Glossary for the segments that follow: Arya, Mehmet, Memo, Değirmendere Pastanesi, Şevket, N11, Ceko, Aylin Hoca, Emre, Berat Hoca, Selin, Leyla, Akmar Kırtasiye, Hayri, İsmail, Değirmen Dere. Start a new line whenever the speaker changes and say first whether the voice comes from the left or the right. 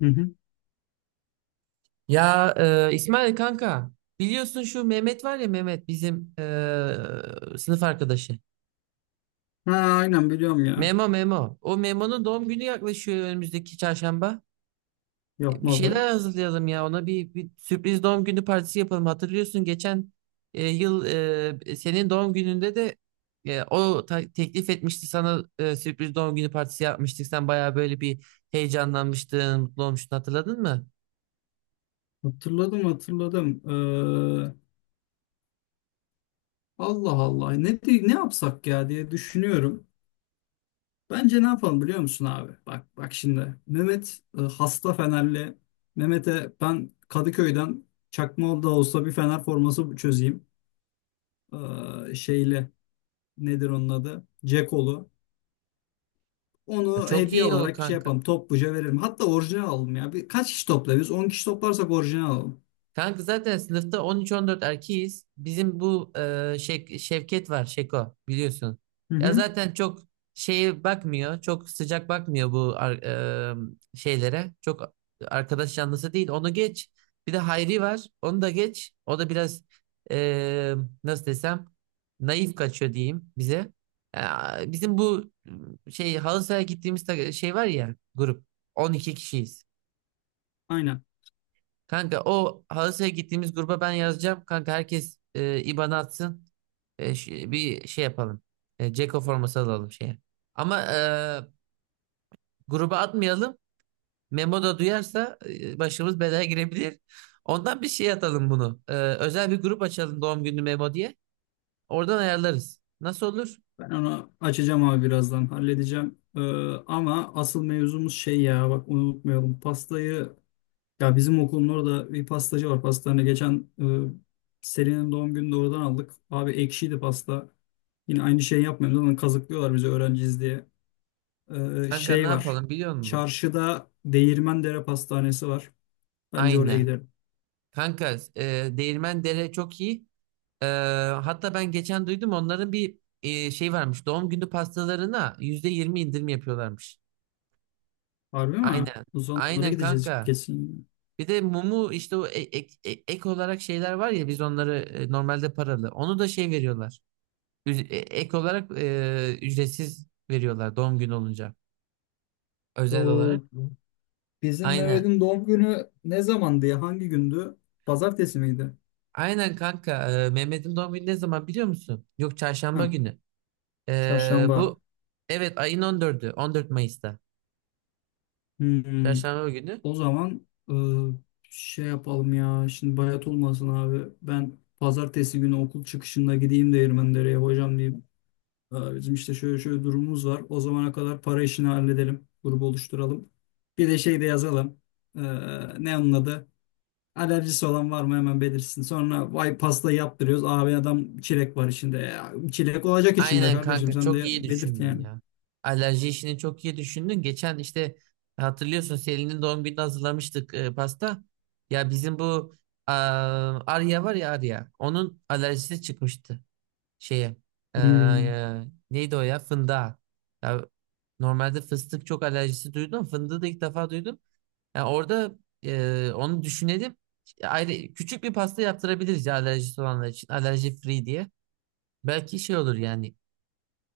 left: Hı hı.
right: Ya, İsmail kanka biliyorsun şu Mehmet var ya Mehmet bizim sınıf arkadaşı.
left: Ha, aynen biliyorum ya.
right: Memo Memo. O Memo'nun doğum günü yaklaşıyor önümüzdeki çarşamba. Bir
left: Yapma be.
right: şeyler hazırlayalım ya ona bir sürpriz doğum günü partisi yapalım. Hatırlıyorsun geçen yıl senin doğum gününde de o teklif etmişti sana sürpriz doğum günü partisi yapmıştık. Sen bayağı böyle bir heyecanlanmıştın, mutlu olmuştun hatırladın mı?
left: Hatırladım hatırladım. Allah Allah ne yapsak ya diye düşünüyorum. Bence ne yapalım biliyor musun abi? Bak bak şimdi Mehmet hasta Fenerli. Mehmet'e ben Kadıköy'den çakma da olsa bir Fener forması çözeyim. Şeyli nedir onun adı? Cekolu.
right: Ya,
left: Onu
right: çok
left: hediye
right: iyi o
left: olarak şey
right: kanka.
left: yapalım. Topluca veririm. Hatta orijinal alalım ya. Kaç kişi toplarız? 10 kişi toplarsak orijinal alalım.
right: Kanka zaten sınıfta 13-14 erkeğiz. Bizim bu Şevket var, Şeko biliyorsun.
left: Hı
right: Ya
left: hı.
right: zaten çok şeye bakmıyor, çok sıcak bakmıyor bu şeylere. Çok arkadaş canlısı değil. Onu geç. Bir de Hayri var. Onu da geç. O da biraz e, nasıl desem naif kaçıyor diyeyim bize. Ya bizim bu şey halı sahaya gittiğimiz şey var ya grup. 12 kişiyiz.
left: Aynen.
right: Kanka o halı sahaya gittiğimiz gruba ben yazacağım. Kanka herkes IBAN atsın. Bir şey yapalım. Ceko forması alalım şeye. Ama gruba atmayalım. Memo da duyarsa başımız belaya girebilir. Ondan bir şey atalım bunu. Özel bir grup açalım doğum günü Memo diye. Oradan ayarlarız. Nasıl olur?
left: Ben onu açacağım abi birazdan halledeceğim. Ama asıl mevzumuz şey ya, bak onu unutmayalım. Pastayı, ya bizim okulun orada bir pastacı var. Pastanı geçen Selin'in doğum gününde oradan aldık. Abi ekşiydi pasta. Yine aynı şeyi yapmıyoruz ama kazıklıyorlar bizi öğrenciyiz diye.
right: Kanka ne
left: Şey var.
right: yapalım biliyor musun?
left: Çarşıda Değirmendere Pastanesi var. Bence oraya
right: Aynen.
left: gidelim.
right: Kanka Değirmen Dere çok iyi. Ee, hatta ben geçen duydum onların bir şey varmış. Doğum günü pastalarına %20 indirim yapıyorlarmış.
left: Harbi mi?
right: Aynen.
left: O zaman onlara
right: Aynen
left: gideceğiz
right: kanka.
left: kesin.
right: Bir de mumu işte o e- ek, e- ek olarak şeyler var ya biz onları e, normalde paralı. Onu da şey veriyorlar. Üz- e- Ek olarak e, ücretsiz veriyorlar doğum günü olunca. Özel olarak.
left: Bizim
right: Aynen.
left: Mehmet'in doğum günü ne zamandı ya? Hangi gündü? Pazartesi miydi?
right: Aynen kanka. Mehmet'in doğum günü ne zaman biliyor musun? Yok, çarşamba
left: Ha,
right: günü. Ee,
left: çarşamba.
right: bu evet, ayın 14'ü, 14 Mayıs'ta.
left: Hmm.
right: Çarşamba günü.
left: O zaman şey yapalım ya. Şimdi bayat olmasın abi. Ben pazartesi günü okul çıkışında gideyim değirmenlere, hocam diyeyim. "Aa, bizim işte şöyle şöyle durumumuz var." O zamana kadar para işini halledelim. Grubu oluşturalım. Bir de şey de yazalım. Ee, Ne onun adı? Alerjisi olan var mı, hemen belirsin. Sonra vay pasta yaptırıyoruz. Abi, adam çilek var içinde. Ya, çilek olacak içinde
right: Aynen
left: kardeşim,
right: kanka,
left: sen
right: çok iyi
left: de belirt
right: düşündün
left: yani.
right: ya. Alerji işini çok iyi düşündün. Geçen işte hatırlıyorsun Selin'in doğum gününde hazırlamıştık pasta. Ya bizim bu a, Arya var ya Arya. Onun alerjisi çıkmıştı şeye. E,
left: Hmm.
right: e, neydi o ya? Fındığa. Ya, normalde fıstık çok alerjisi duydum. Fındığı da ilk defa duydum. Ya orada onu düşünelim. Ayrı küçük bir pasta yaptırabiliriz ya alerjisi olanlar için. Alerji free diye. Belki şey olur yani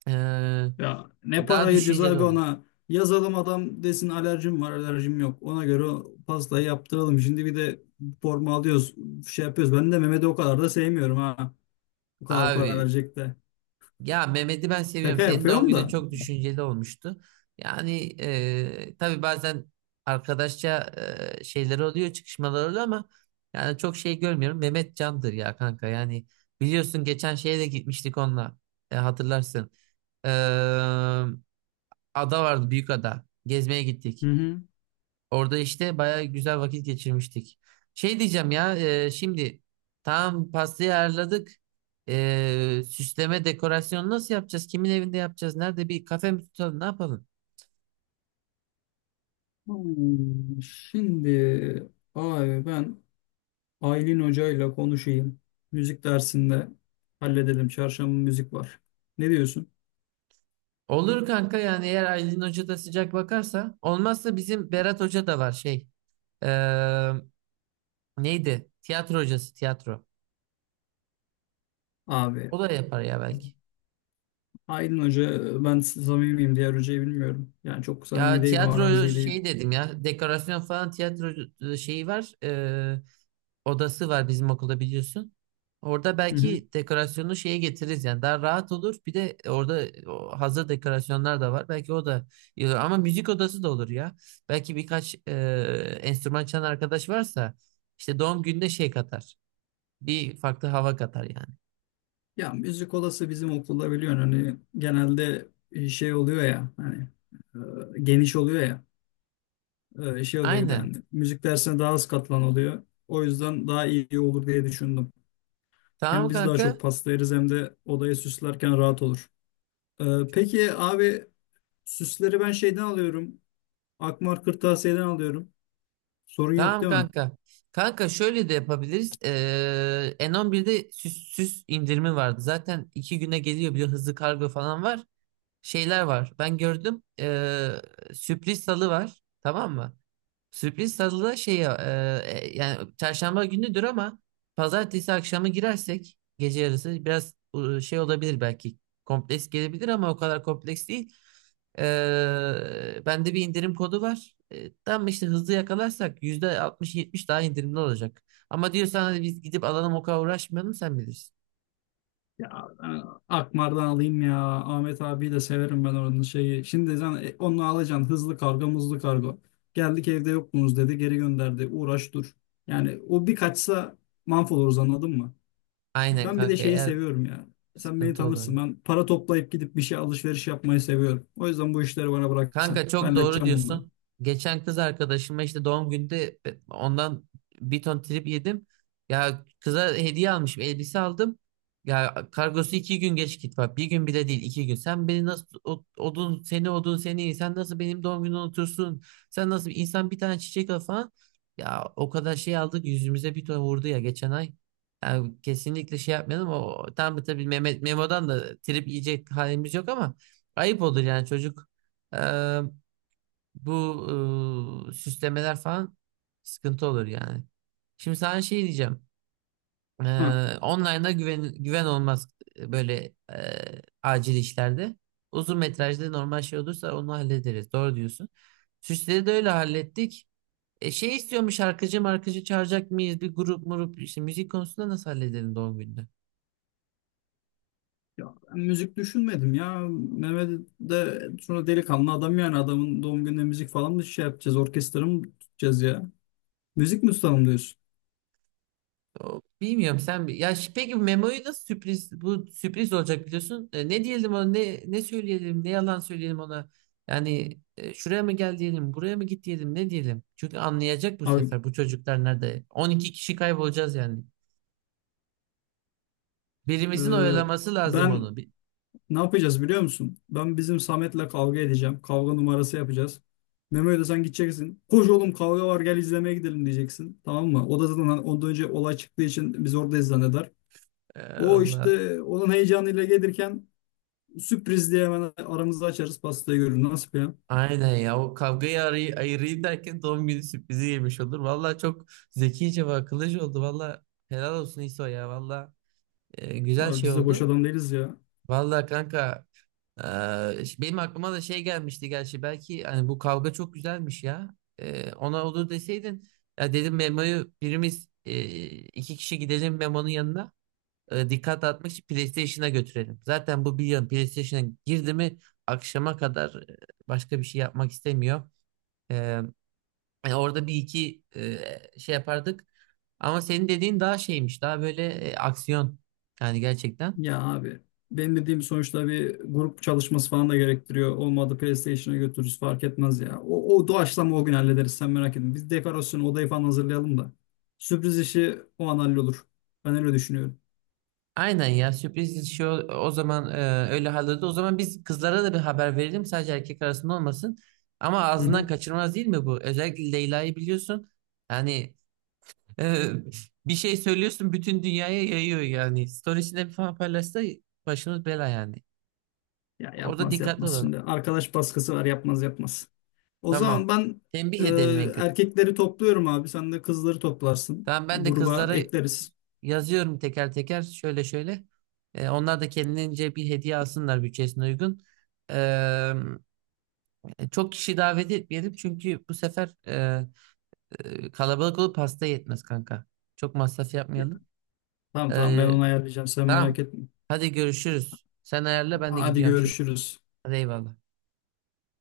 right: ee,
left: Ya ne
right: daha
left: parayı
right: düşünceli
left: cezaevi,
right: olur.
left: ona yazalım, adam desin alerjim var alerjim yok. Ona göre o pastayı yaptıralım. Şimdi bir de forma alıyoruz, şey yapıyoruz. Ben de Mehmet'i o kadar da sevmiyorum ha. Bu kadar
right: Abi
left: para verecek de.
right: ya Mehmet'i ben seviyorum.
left: Şaka
right: Senin doğum
left: yapıyorum
right: günün
left: da.
right: çok düşünceli olmuştu. Yani tabii bazen arkadaşça şeyler oluyor, çıkışmalar oluyor ama yani çok şey görmüyorum. Mehmet candır ya kanka. Yani biliyorsun geçen şeye de gitmiştik onunla. Hatırlarsın. Ee, ada vardı, büyük ada. Gezmeye
left: Hı
right: gittik.
left: hı.
right: Orada işte bayağı güzel vakit geçirmiştik. Şey diyeceğim ya şimdi tam pastayı ayarladık. Süsleme dekorasyon nasıl yapacağız? Kimin evinde yapacağız? Nerede bir kafe mi tutalım? Ne yapalım?
left: Şimdi abi ben Aylin hocayla konuşayım. Müzik dersinde halledelim. Çarşamba müzik var. Ne diyorsun?
right: Olur kanka, yani eğer Aylin Hoca da sıcak bakarsa. Olmazsa bizim Berat Hoca da var şey. e, neydi? Tiyatro hocası, tiyatro.
left: Abi,
right: O da yapar ya belki.
left: Aylin Hoca ben samimiyim. Diğer hocayı bilmiyorum. Yani çok samimi
right: Ya
left: değilim. Aramız
right: tiyatro
left: iyi değil.
right: şey dedim ya, dekorasyon falan tiyatro şeyi var. Odası var bizim okulda biliyorsun. Orada
left: Hı hı.
right: belki dekorasyonu şeye getiririz, yani daha rahat olur. Bir de orada o hazır dekorasyonlar da var. Belki o da iyi olur. Ama müzik odası da olur ya. Belki birkaç enstrüman çalan arkadaş varsa işte doğum gününe şey katar. Bir farklı hava katar yani.
left: Ya müzik odası, bizim okulda biliyorsun hani, genelde şey oluyor ya hani, geniş oluyor ya. Şey oluyor, bir de
right: Aynen.
left: hani müzik dersine daha az katlan oluyor. O yüzden daha iyi olur diye düşündüm. Hem
right: Tamam
left: biz daha
right: kanka.
left: çok paslayırız, hem de odayı süslerken rahat olur. Peki abi, süsleri ben şeyden alıyorum. Akmar Kırtasiye'den alıyorum. Sorun yok
right: Tamam
left: değil mi?
right: kanka. Kanka şöyle de yapabiliriz. N11'de süs indirimi vardı. Zaten 2 güne geliyor, bir de hızlı kargo falan var. Şeyler var. Ben gördüm. Sürpriz salı var. Tamam mı? Sürpriz salı da şey ya, yani çarşamba günüdür ama pazartesi akşamı girersek gece yarısı biraz şey olabilir belki. Kompleks gelebilir ama o kadar kompleks değil. Bende bir indirim kodu var. Tam işte hızlı yakalarsak %60 70 daha indirimli olacak. Ama diyorsan hadi biz gidip alalım, o kadar uğraşmayalım, sen bilirsin.
left: Ya ben Akmar'dan alayım ya. Ahmet abiyi de severim ben, oranın şeyi. Şimdi sen onunla alacaksın, hızlı kargo muzlu kargo. Geldik evde yoktunuz dedi, geri gönderdi. Uğraş dur. Yani o bir kaçsa mahvoluruz, anladın mı?
right: Aynen
left: Ben bir de
right: kanka,
left: şeyi
right: eğer
left: seviyorum ya. Sen beni
right: sıkıntı olur.
left: tanırsın. Ben para toplayıp gidip bir şey alışveriş yapmayı seviyorum. O yüzden bu işleri bana bıraksan,
right: Kanka
left: ben
right: çok doğru
left: halledeceğim bunları.
right: diyorsun. Geçen kız arkadaşıma işte doğum günde ondan bir ton trip yedim. Ya kıza hediye almışım, elbise aldım. Ya kargosu 2 gün geç git bak. Bir gün bile değil, 2 gün. Sen beni nasıl odun seni, odun seni, sen nasıl benim doğum günümü unutursun? Sen nasıl insan, bir tane çiçek al falan. Ya o kadar şey aldık, yüzümüze bir ton vurdu ya geçen ay. Yani kesinlikle şey yapmayalım. O tam tabii Mehmet Memo'dan da trip yiyecek halimiz yok ama ayıp olur yani, çocuk. Eee, bu süslemeler falan sıkıntı olur yani. Şimdi sana şey diyeceğim. Online'da güven olmaz böyle acil işlerde. Uzun metrajda normal şey olursa onu hallederiz. Doğru diyorsun. Süsleri de öyle hallettik. Şey istiyormuş, şarkıcı markıcı çağıracak mıyız? Bir grup murup işte müzik konusunda nasıl halledelim doğum gününü?
left: Ya ben müzik düşünmedim ya. Mehmet de sonra delikanlı adam, yani adamın doğum gününe müzik falan mı şey yapacağız, orkestra mı tutacağız ya? Müzik mi tutalım diyorsun?
right: Bilmiyorum, sen peki bu memoyu nasıl sürpriz, bu sürpriz olacak biliyorsun. Ne diyelim ona, ne söyleyelim, ne yalan söyleyelim ona. Yani şuraya mı gel diyelim, buraya mı git diyelim, ne diyelim? Çünkü anlayacak bu
left: Abi
right: sefer, bu çocuklar nerede. 12 kişi kaybolacağız yani.
left: e,
right: Birimizin oyalaması lazım
left: ben
right: onu.
left: ne yapacağız biliyor musun? Ben bizim Samet'le kavga edeceğim. Kavga numarası yapacağız. Memo'ya da sen gideceksin. Koş oğlum kavga var, gel izlemeye gidelim, diyeceksin. Tamam mı? O da zaten hani ondan önce olay çıktığı için biz oradayız zanneder.
right: E,
left: O
right: Allah.
left: işte onun heyecanıyla gelirken, sürpriz diye hemen aramızda açarız, pastayı görür. Nasıl ya?
right: Aynen ya, o kavgayı ayırayım derken doğum günü sürprizi yemiş olur. Vallahi çok zekice ve akıllıca oldu. Vallahi helal olsun İso ya. Vallahi güzel
left: Abi
right: şey
left: biz de boş
right: oldu.
left: adam değiliz ya.
right: Vallahi kanka, benim aklıma da şey gelmişti gerçi, belki hani bu kavga çok güzelmiş ya. Ona olur deseydin, ya dedim Memo'yu birimiz iki kişi gidelim Memo'nun yanına. Dikkat dağıtmak için PlayStation'a götürelim. Zaten bu bir yan PlayStation'a girdi mi akşama kadar başka bir şey yapmak istemiyor. Orada bir iki şey yapardık. Ama senin dediğin daha şeymiş. Daha böyle aksiyon. Yani gerçekten.
left: Ya abi, benim dediğim sonuçta bir grup çalışması falan da gerektiriyor. Olmadı PlayStation'a götürürüz, fark etmez ya. O doğaçlama o gün hallederiz, sen merak etme. Biz dekorasyonu, odayı falan hazırlayalım da. Sürpriz işi o an hallolur. Ben öyle düşünüyorum.
right: Aynen ya sürpriz şey, o zaman öyle halloldu. O zaman biz kızlara da bir haber verelim. Sadece erkek arasında olmasın. Ama
left: Hı
right: ağzından
left: hı.
right: kaçırmaz değil mi bu? Özellikle Leyla'yı biliyorsun. Yani Ee, bir şey söylüyorsun bütün dünyaya yayıyor yani. Storiesinde falan paylaşsa başımız bela yani.
left: Ya
right: Orada
left: yapmaz
right: dikkatli
left: yapmaz.
right: olalım.
left: Şimdi arkadaş baskısı var, yapmaz yapmaz. O
right: Tamam.
left: zaman ben
right: Tembih
left: e,
right: edelim en kötü.
left: erkekleri topluyorum abi. Sen de kızları toplarsın.
right: Tamam, ben de
left: Gruba
right: kızlara
left: ekleriz.
right: yazıyorum teker teker, şöyle şöyle. Onlar da kendince bir hediye alsınlar bütçesine uygun. Ee, çok kişi davet etmeyelim çünkü bu sefer kalabalık olup hasta yetmez kanka. Çok masraf
left: Ya,
right: yapmayalım.
left: tamam tamam, ben
right: Ee,
left: onu ayarlayacağım, sen merak
right: tamam.
left: etme.
right: Hadi görüşürüz. Sen ayarla, ben de
left: Hadi
right: gidiyorum şey.
left: görüşürüz.
right: Hadi eyvallah.